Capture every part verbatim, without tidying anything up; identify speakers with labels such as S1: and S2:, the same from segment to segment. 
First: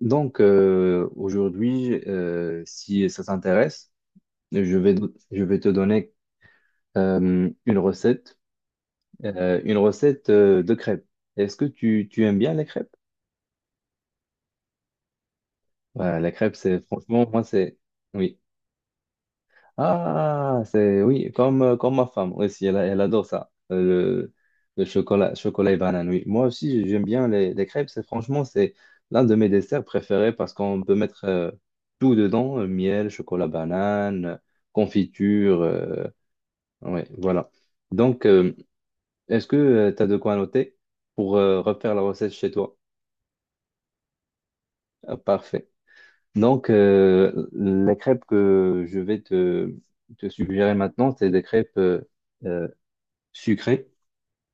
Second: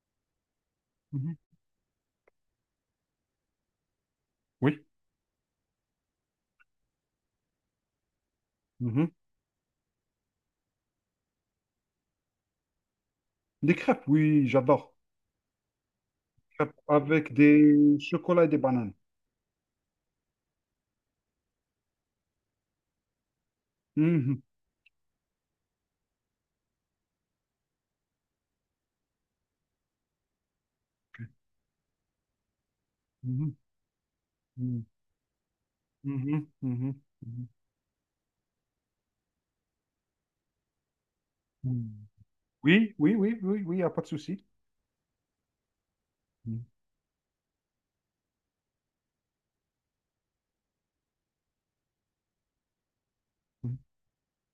S1: Donc, euh,
S2: Mhm.
S1: aujourd'hui, euh, si ça t'intéresse, je
S2: Oui.
S1: vais, je vais te donner euh, une recette,
S2: Mhm.
S1: euh, une recette euh, de crêpes. Est-ce que tu, tu aimes bien les crêpes?
S2: Des crêpes, oui, j'adore.
S1: Voilà, la crêpe,
S2: Crêpes
S1: c'est franchement,
S2: avec
S1: moi, c'est...
S2: des
S1: Oui.
S2: chocolats et des bananes.
S1: Ah, c'est oui, comme, euh, comme ma femme aussi, elle, elle adore ça, euh, le,
S2: Mhm.
S1: le chocolat, chocolat et banane. Oui, moi aussi, j'aime bien les, les crêpes. C'est franchement, c'est l'un de mes desserts préférés parce qu'on peut mettre euh, tout dedans, euh, miel, chocolat,
S2: Mhm.
S1: banane, confiture. euh,
S2: Mhm. Mhm. Mhm.
S1: ouais,
S2: Mhm.
S1: voilà. Donc, euh, Est-ce que tu as de quoi noter pour euh,
S2: Mhm.
S1: refaire la recette chez toi?
S2: Oui, oui, oui, oui, oui, il n'y a pas de souci.
S1: Ah, parfait.
S2: Mhm.
S1: Donc, euh, les crêpes que je vais te, te suggérer maintenant, c'est des crêpes. euh,
S2: Mhm.
S1: sucré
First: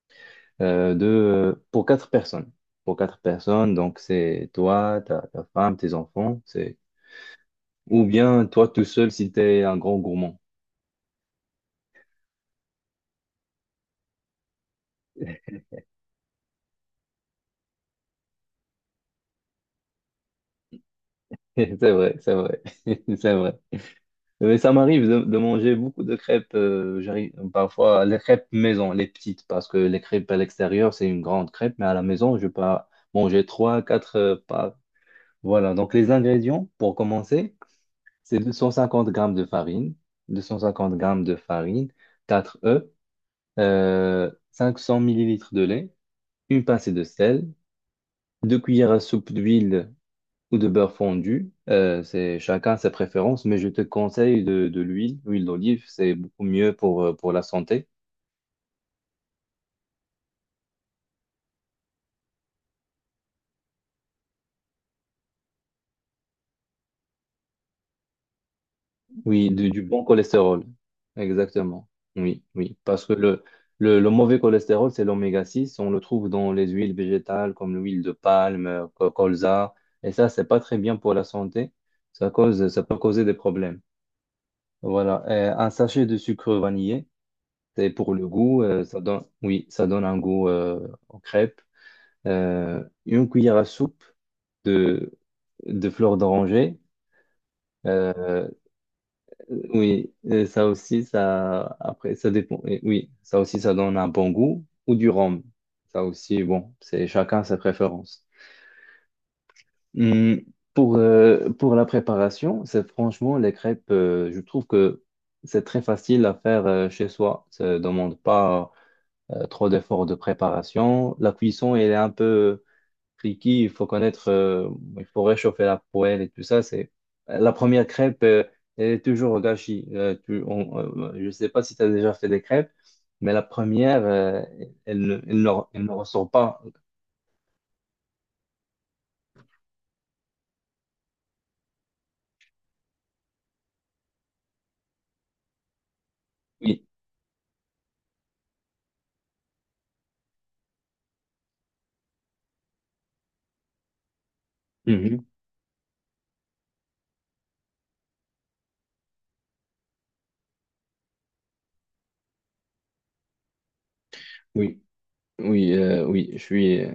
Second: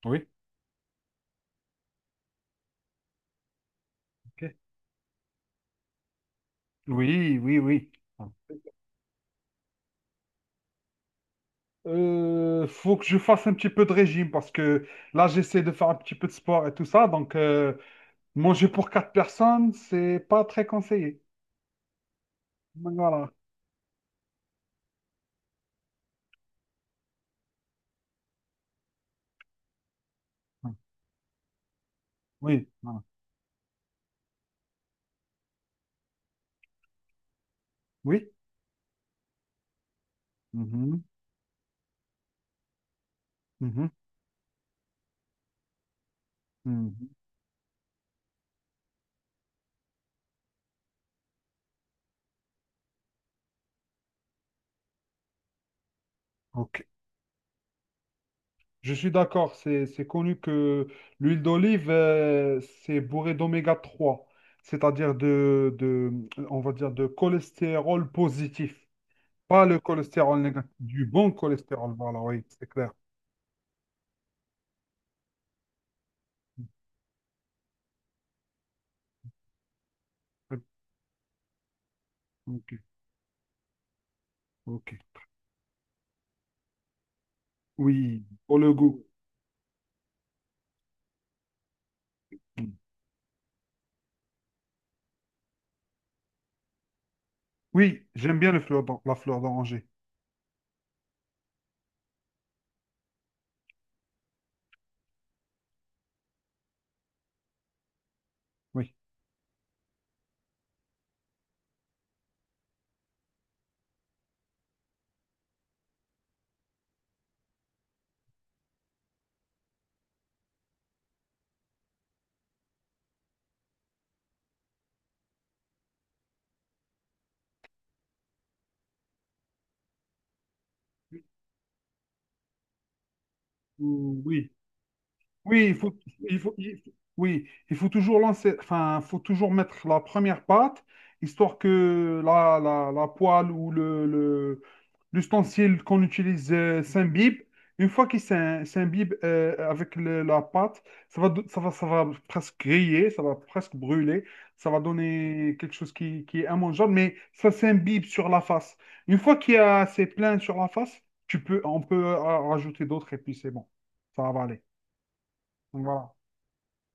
S2: Oui,
S1: euh, de, pour quatre personnes. Pour quatre personnes, donc c'est
S2: ok.
S1: toi, ta, ta femme, tes enfants, c'est
S2: Oui, oui, oui.
S1: ou bien toi tout seul si t'es un grand gourmand.
S2: Euh, faut que je fasse un petit peu de régime parce que là, j'essaie de faire un petit peu de sport et tout ça. Donc, euh, manger pour quatre personnes, c'est pas très conseillé.
S1: C'est vrai, c'est vrai,
S2: Donc, Voilà.
S1: c'est vrai. Mais ça m'arrive de, de manger beaucoup de crêpes, euh, j'arrive parfois les crêpes maison, les petites, parce que les crêpes à l'extérieur, c'est une grande crêpe, mais à la maison, je peux
S2: Oui,
S1: pas
S2: voilà.
S1: manger trois, quatre euh, pas. Voilà, donc les ingrédients, pour commencer,
S2: Oui.
S1: c'est deux cent cinquante grammes de farine, deux cent cinquante
S2: Mhm.
S1: grammes de farine, quatre œufs,
S2: Mhm.
S1: euh, cinq cents millilitres de lait, une pincée de
S2: Mhm.
S1: sel, deux cuillères à soupe d'huile ou de beurre fondu. Euh, c'est chacun ses préférences, mais je te conseille de, de l'huile, l'huile d'olive, c'est beaucoup mieux
S2: Ok.
S1: pour, euh, pour la santé.
S2: Je suis d'accord, c'est c'est connu que l'huile d'olive, euh, c'est bourré d'oméga trois, c'est-à-dire de, de, on va dire, de cholestérol positif,
S1: Oui,
S2: pas
S1: du,
S2: le
S1: du bon
S2: cholestérol
S1: cholestérol.
S2: négatif, du bon
S1: Exactement.
S2: cholestérol, voilà,
S1: Oui,
S2: oui, c'est
S1: oui.
S2: clair.
S1: Parce que le, le, le mauvais cholestérol, c'est l'oméga six. On le trouve dans les huiles végétales comme l'huile de palme, euh, co- colza. Et ça, c'est pas très bien pour la santé. Ça cause,
S2: Ok,
S1: ça peut causer des problèmes.
S2: ok.
S1: Voilà. Et un sachet de sucre vanillé, c'est pour
S2: Oui,
S1: le
S2: pour
S1: goût.
S2: le
S1: euh, ça
S2: goût.
S1: donne, oui, ça donne un goût euh, aux crêpes. Euh, une cuillère à soupe de, de fleurs d'oranger.
S2: Oui, j'aime
S1: Euh,
S2: bien le fleur d'or- la fleur d'oranger,
S1: Oui, et ça aussi, ça, après, ça dépend. Et oui, ça aussi, ça donne un bon goût ou du rhum. Ça aussi, bon, c'est chacun ses préférences.
S2: oui.
S1: Hum, pour, euh, pour la préparation, c'est franchement les crêpes, euh, je trouve que c'est très facile à faire euh, chez soi. Ça ne demande pas euh, trop d'efforts de préparation. La cuisson, elle est un peu cliquis, il faut connaître, euh, il faut réchauffer la poêle et tout ça. C'est la première crêpe, euh, elle est toujours au gâchis. Euh, tu- on- euh, je ne sais pas si tu as déjà fait des crêpes, mais la première, euh,
S2: Oui,
S1: elle, ne, elle ne-
S2: Oui, il
S1: elle ne
S2: faut,
S1: ressort
S2: il faut,
S1: pas.
S2: il faut- oui, il faut toujours lancer, enfin, faut toujours mettre la première pâte, histoire que la, la, la poêle ou le, le- l'ustensile qu'on utilise euh,
S1: Oui,
S2: s'imbibe. Une fois qu'il s'im- s'imbibe euh, avec le- la pâte, ça va, do- ça va, ça va presque griller, ça va presque brûler, ça va
S1: mhm.
S2: donner quelque chose qui, qui est immangeable, mais ça s'imbibe sur la face. Une fois qu'il y a assez plein sur la face, tu peux, on peut euh, rajouter d'autres et puis c'est bon, ça va aller.
S1: Oui, oui,
S2: Donc,
S1: euh,
S2: Voilà.
S1: oui, je suis, euh,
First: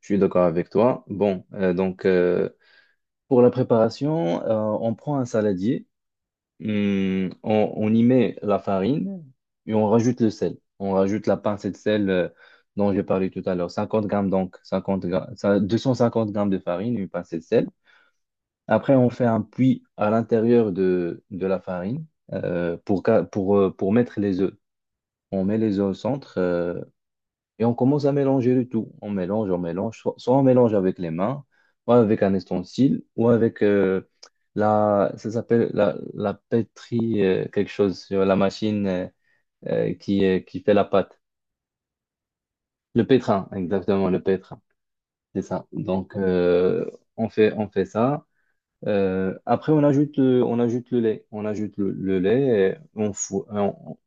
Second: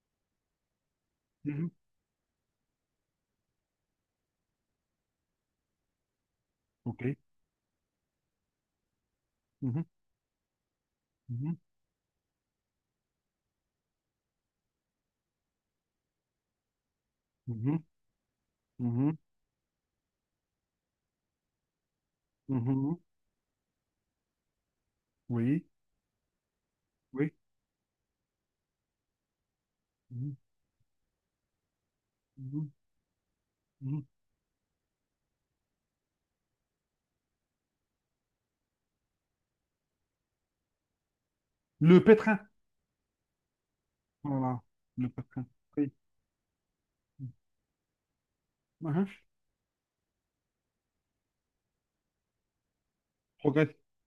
S1: je suis d'accord avec toi. Bon,
S2: Mhm.
S1: euh, donc euh, pour la préparation, euh, on prend un saladier.
S2: Ok.
S1: Hum, on, on y met la farine et
S2: Mhm.
S1: on rajoute le sel. On rajoute la
S2: Mhm.
S1: pincée de sel euh, dont j'ai parlé tout à l'heure. cinquante grammes donc, cinquante gra- ça- deux cent cinquante grammes de farine, une pincée de sel.
S2: Mhm.
S1: Après, on
S2: Mhm.
S1: fait un puits à l'intérieur de, de la farine euh,
S2: Mhm.
S1: pour, ca- pour, euh, pour mettre les œufs. On met
S2: Oui.
S1: les œufs au centre. Euh,
S2: Oui.
S1: et on commence à mélanger le tout. On mélange, on mélange. Soit,
S2: Mhm.
S1: soit on mélange avec les mains, ou avec un
S2: Mhm.
S1: ustensile, ou avec euh,
S2: Mhm.
S1: la, ça s'appelle la, la pétrie, euh, quelque chose sur la machine euh, euh, qui, euh, qui fait la pâte.
S2: Le pétrin.
S1: Le pétrin, exactement, le pétrin.
S2: Voilà. Le
S1: C'est
S2: pétrin.
S1: ça.
S2: Oui.
S1: Donc, euh, on fait, on fait ça.
S2: Mhm.
S1: Euh, après, on ajoute, euh, on ajoute le lait. On ajoute le, le lait, et on, fou-
S2: Progresse.
S1: on,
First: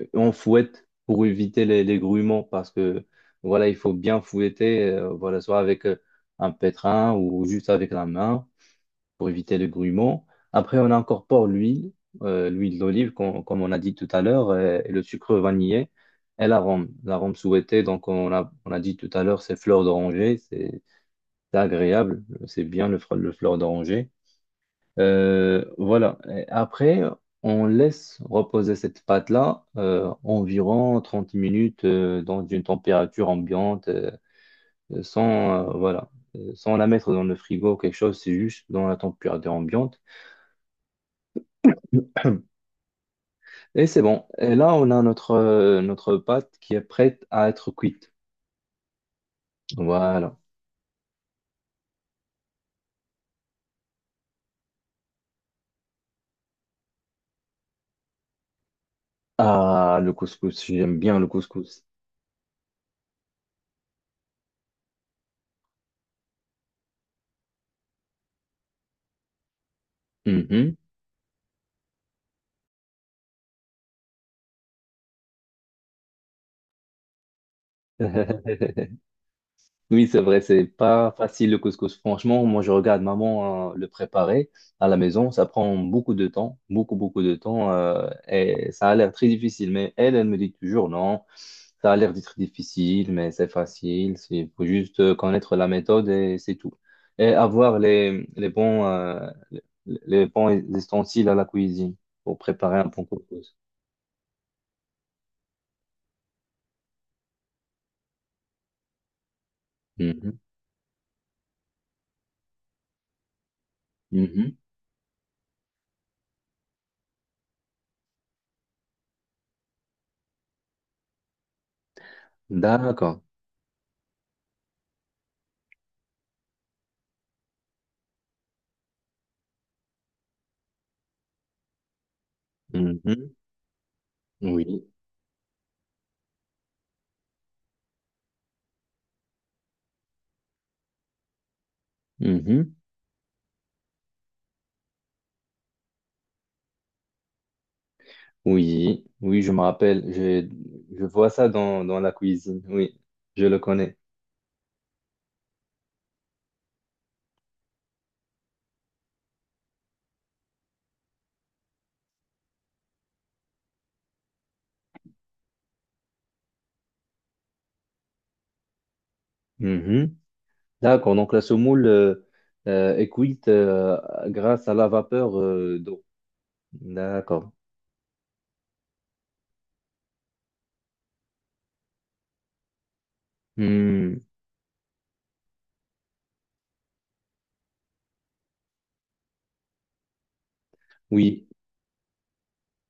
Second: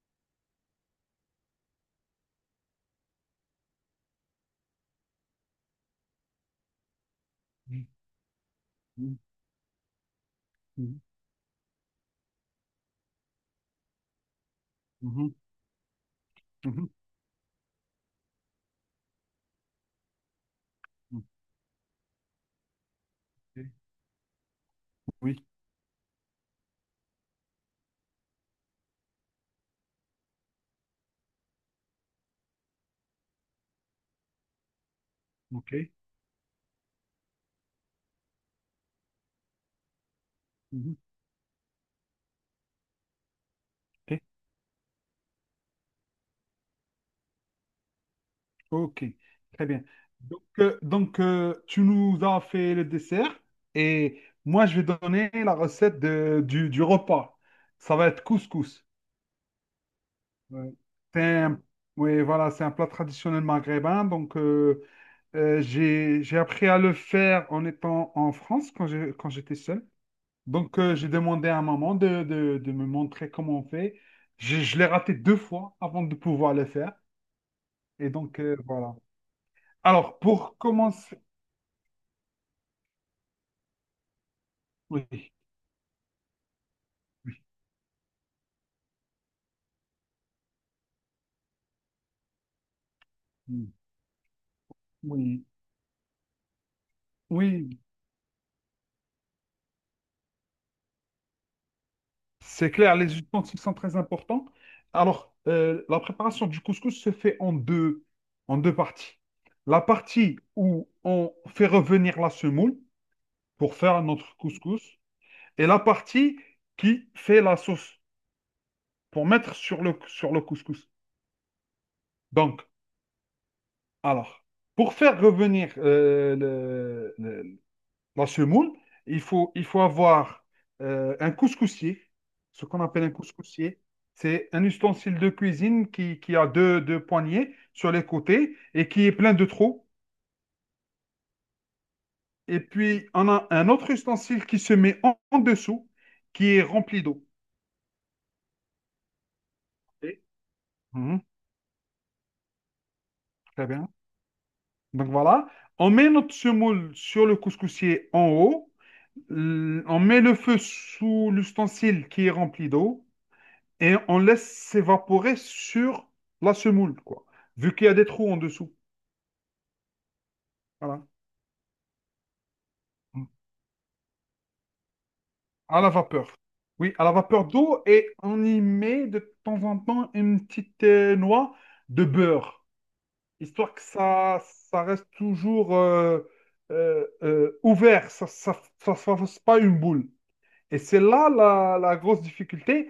S1: Euh, on fouette pour éviter les, les grumeaux parce que voilà, il faut bien fouetter, euh, voilà, soit avec euh, un pétrin ou juste
S2: Mhm.
S1: avec la main pour éviter les grumeaux. Après, on
S2: Mhm.
S1: incorpore l'huile, euh, l'huile d'olive, com- comme on a dit tout à l'heure, euh, et le
S2: Mhm.
S1: sucre vanillé et l'arôme.
S2: Mhm.
S1: L'arôme souhaité, donc on a, on a dit tout à l'heure, c'est fleur d'oranger, c'est c'est agréable, c'est bien le, fre- le fleur
S2: Ok.
S1: d'oranger.
S2: Oui.
S1: Euh, voilà. Et après, on laisse reposer cette pâte-là euh, environ trente minutes euh, dans une température ambiante, euh, sans,
S2: OK.
S1: euh, voilà, euh, sans la mettre dans le frigo ou quelque chose, c'est juste dans la température ambiante.
S2: Mhm.
S1: Et c'est
S2: OK.
S1: bon. Et là, on a notre, euh, notre pâte qui est prête à être cuite.
S2: OK. Très bien.
S1: Voilà.
S2: Donc, euh, donc euh, tu nous as fait le dessert et moi, je vais donner la recette de- du, du repas. Ça va être couscous.
S1: Ah, le couscous,
S2: Ouais.
S1: j'aime bien
S2: C'est
S1: le
S2: un-
S1: couscous.
S2: Oui, voilà, c'est un plat traditionnel maghrébin. Donc, euh, euh, j'ai, j'ai appris à le faire en étant en France quand j'ai- quand j'étais seul.
S1: Mhm.
S2: Donc, euh, j'ai demandé à maman de, de- de me montrer comment on fait. Je, je l'ai raté deux fois avant de pouvoir le faire. Et donc, euh, voilà.
S1: Oui,
S2: Alors,
S1: c'est vrai,
S2: pour
S1: c'est pas
S2: commencer.
S1: facile le couscous. Franchement, moi je regarde maman euh, le préparer à la maison,
S2: Oui.
S1: ça prend beaucoup de temps, beaucoup beaucoup de temps euh, et ça a l'air très difficile. Mais elle, elle me dit toujours non, ça a l'air d'être difficile, mais c'est facile. c'est- Il faut juste euh,
S2: Oui.
S1: connaître la méthode et c'est tout. Et avoir
S2: Oui.
S1: les, les bons euh, les les bons ustensiles à la cuisine pour
S2: C'est
S1: préparer un
S2: clair,
S1: bon
S2: les
S1: couscous.
S2: ustensiles sont très importants. Alors, euh, la préparation du couscous se fait en deux, en deux parties. La
S1: Mhm,
S2: partie où on fait revenir la semoule pour faire notre
S1: mhm.
S2: couscous et la partie qui fait la sauce pour mettre sur le, sur le couscous. Donc,
S1: D'accord.
S2: alors, pour faire revenir euh, le, le- La semoule, il faut, il faut avoir euh, un couscoussier, ce qu'on appelle un
S1: Mhm,
S2: couscoussier. C'est un
S1: oui.
S2: ustensile de cuisine qui, qui a deux, deux poignées sur les côtés et qui est plein de trous. Et
S1: Mhm.
S2: puis, on a un autre ustensile qui se met en, en dessous, qui est rempli d'eau.
S1: Oui, oui, je me rappelle.
S2: Ok.
S1: Je, je
S2: Mhm,
S1: vois ça dans, dans la cuisine. Oui, je le
S2: très bien.
S1: connais.
S2: Donc voilà, on met notre semoule sur le couscoussier en haut. L- On met le feu sous l'ustensile qui est rempli d'eau. et on laisse s'évaporer sur la semoule, quoi. Vu qu'il y a des trous en dessous.
S1: Mhm.
S2: Voilà.
S1: D'accord. Donc, la semoule euh, euh, est cuite euh, grâce à la vapeur euh,
S2: À la
S1: d'eau.
S2: vapeur. Oui, à la vapeur
S1: D'accord.
S2: d'eau et on y met de temps en temps une petite euh, noix de beurre, histoire que
S1: Hmm.
S2: ça, ça reste toujours euh, euh, euh, ouvert, ça ne fasse pas une boule. Et c'est là
S1: Oui,
S2: la, la grosse difficulté,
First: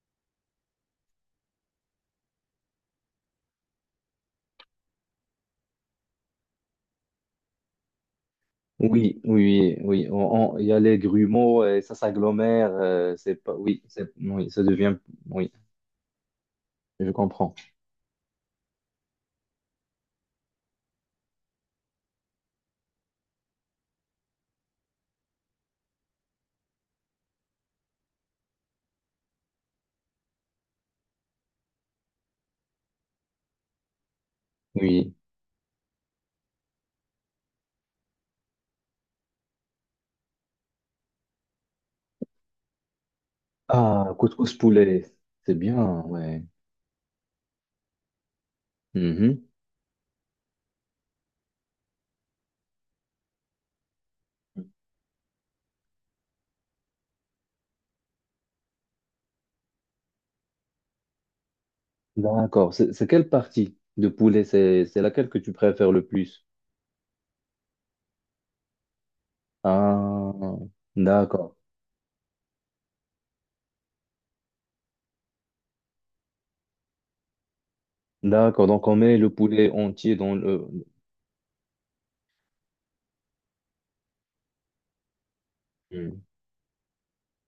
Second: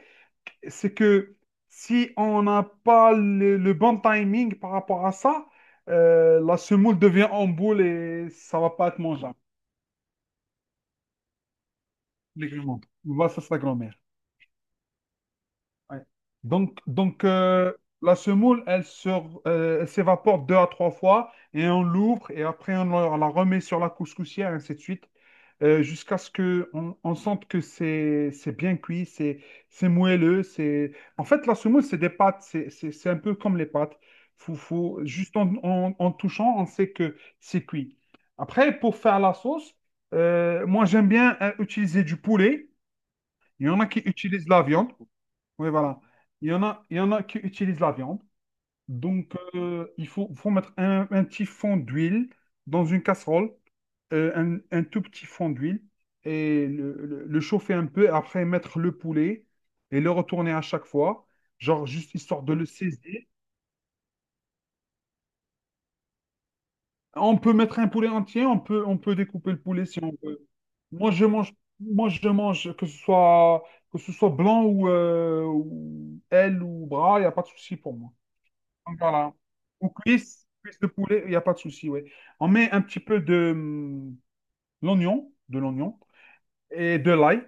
S2: c'est que si on n'a pas le, le bon timing par rapport à ça, euh, la semoule devient en boule et ça va pas être
S1: oui,
S2: mangeable.
S1: oui, oui. On- on- Il y a les grumeaux et ça s'agglomère.
S2: légalement.
S1: Euh,
S2: Voilà,
S1: c'est
S2: ça, c'est
S1: pas,
S2: la
S1: oui,
S2: grand-mère.
S1: c'est, oui, Ça devient. Oui,
S2: Ouais. Donc,
S1: je
S2: donc
S1: comprends.
S2: euh, la semoule, elle se- euh, elle s'évapore deux à trois fois et on l'ouvre et après on la la remet sur la couscoussière, ainsi de suite, euh, jusqu'à ce que on, on sente que c'est c'est bien cuit, c'est c'est moelleux. C'est En fait, la semoule, c'est des pâtes, c'est c'est- c'est un peu comme les pâtes. Faut, faut,
S1: Oui.
S2: juste en, en- en touchant, on sait que c'est cuit. Après, pour faire la sauce, euh, moi j'aime bien euh, utiliser du poulet. Il y en a qui
S1: Ah,
S2: utilisent
S1: couscous
S2: la viande.
S1: poulet. C'est
S2: Oui, voilà.
S1: bien, ouais.
S2: Il y en a, il y en a qui utilisent la viande. Donc,
S1: Mhm.
S2: euh, il faut, faut mettre un, un petit fond d'huile dans une casserole, euh, un, un tout petit fond d'huile, et le, le- le chauffer un peu, après mettre le poulet et le retourner à chaque fois, genre juste histoire de le
S1: D'accord. C'est c'est
S2: saisir.
S1: quelle partie de poulet? C'est c'est laquelle que tu préfères le plus?
S2: On peut mettre un poulet entier, on peut, on peut découper le poulet si on veut.
S1: Ah,
S2: Moi, je mange,
S1: d'accord.
S2: moi, je mange que ce soit, que ce soit blanc ou, euh, ou aile ou bras, il n'y a pas de souci pour moi.
S1: D'accord. Donc, on
S2: Donc,
S1: met le
S2: Voilà.
S1: poulet
S2: Ou
S1: entier dans
S2: cuisse,
S1: le...
S2: cuisse de poulet, il n'y a pas de souci, ouais. On met un petit peu de hum, l'oignon, de l'oignon
S1: Hmm.
S2: et de l'ail,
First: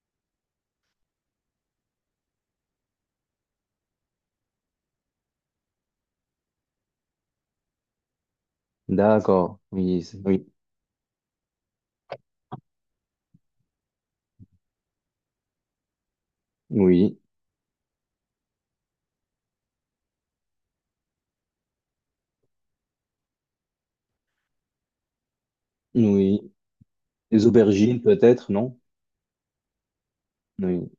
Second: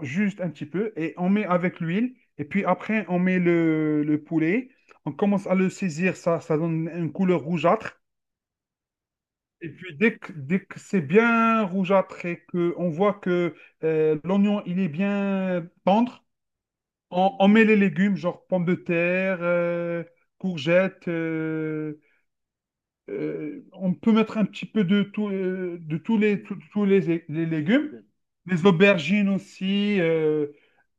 S2: juste un petit peu, et on met avec l'huile. Et puis après, on met le, le poulet. On commence à le saisir, ça, ça donne une couleur rougeâtre.
S1: D'accord.
S2: Et puis
S1: Oui,
S2: dès
S1: c'est-
S2: que,
S1: oui,
S2: dès que c'est bien rougeâtre et qu'on voit que euh, l'oignon, il est bien tendre,
S1: oui,
S2: on, on met les légumes, genre pommes de terre, euh, courgettes. euh, euh, on peut mettre un petit peu de, tout, euh, de tous
S1: oui.
S2: les, tous tous les,
S1: Les
S2: les
S1: aubergines,
S2: légumes,
S1: peut-être,
S2: les
S1: non?
S2: aubergines aussi, euh,
S1: Oui.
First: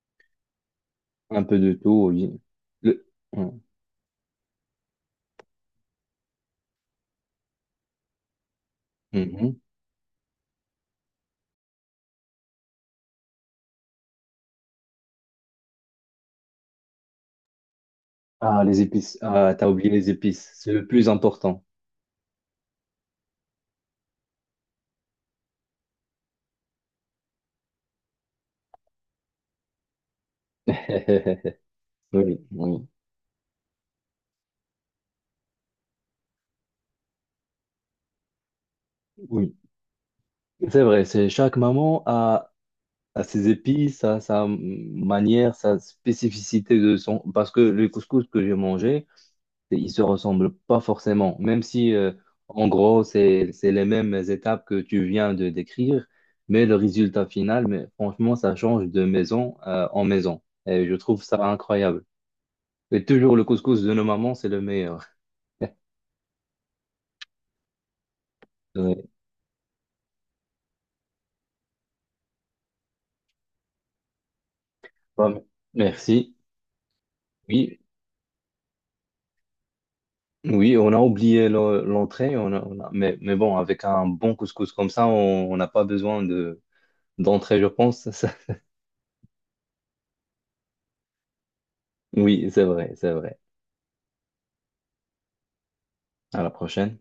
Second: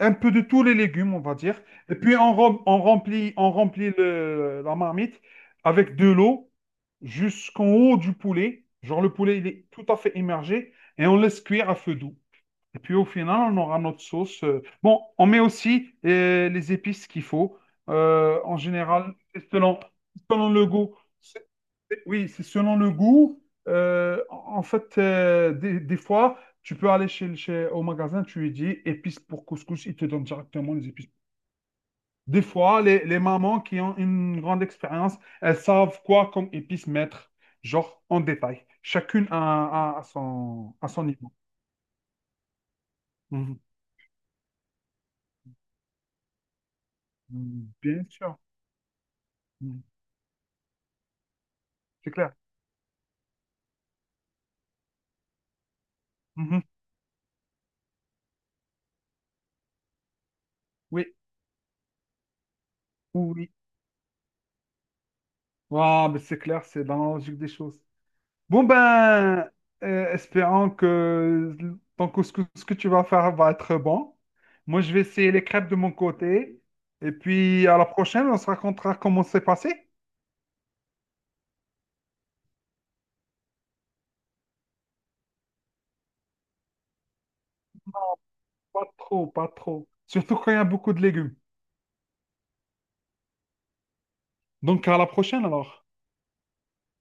S2: un peu de tous les légumes, on va
S1: Un peu
S2: dire.
S1: de
S2: Et
S1: tout,
S2: puis
S1: oui.
S2: on, rem- on
S1: Le...
S2: remplit,
S1: Hmm.
S2: on remplit le- la marmite avec de l'eau jusqu'en haut du poulet. Genre le poulet, il
S1: Mhm.
S2: est tout à fait immergé et on laisse cuire à feu doux. Et puis au final, on aura notre sauce. euh. Bon, on met aussi euh, les épices qu'il faut. Euh, en
S1: Ah, les
S2: général,
S1: épices. Ah, t'as
S2: selon,
S1: oublié les épices.
S2: selon le
S1: C'est le
S2: goût.
S1: plus important.
S2: Oui, c'est selon le goût. Euh, en fait, euh, des, des fois, tu peux aller chez, chez- au magasin, tu lui dis épices pour couscous, ils te donnent directement les épices. Des
S1: Oui,
S2: fois,
S1: oui,
S2: les, les mamans qui ont une grande expérience, elles savent quoi comme épices mettre, genre en détail. Chacune
S1: oui.
S2: a, a- a son,
S1: C'est
S2: à
S1: vrai,
S2: son
S1: c'est
S2: niveau.
S1: chaque maman a à ses
S2: Mhm.
S1: épices, à sa manière, sa spécificité de son... Parce que
S2: Mhm.
S1: le
S2: Bien
S1: couscous
S2: sûr.
S1: que j'ai mangé,
S2: Mhm.
S1: il se ressemble pas forcément. Même si,
S2: C'est
S1: euh,
S2: clair.
S1: en gros, c'est, c'est les mêmes étapes que tu viens de décrire,
S2: Mhm.
S1: mais le résultat final, mais franchement, ça change de maison, euh, en maison. Et je
S2: Oui,
S1: trouve ça incroyable. Et
S2: oui.
S1: toujours le
S2: oui.
S1: couscous de nos mamans, c'est le meilleur.
S2: Ah, mais c'est clair, c'est dans la logique des choses. Bon
S1: Ouais.
S2: ben, euh, espérons que donc, ce que, ce que tu vas faire va être bon. Moi, je vais essayer les
S1: Bon,
S2: crêpes de mon
S1: merci.
S2: côté. Et puis, à
S1: Oui.
S2: la prochaine, on se racontera comment c'est passé.
S1: Oui, on a oublié le- l'entrée, on a- on a- mais, mais bon, avec un bon couscous comme ça, on on n'a pas besoin de d'entrée, je pense.
S2: Pas trop, pas trop. Surtout quand il y a beaucoup de légumes.
S1: Oui, c'est vrai, c'est vrai.
S2: Donc, à la prochaine alors.
S1: À la prochaine.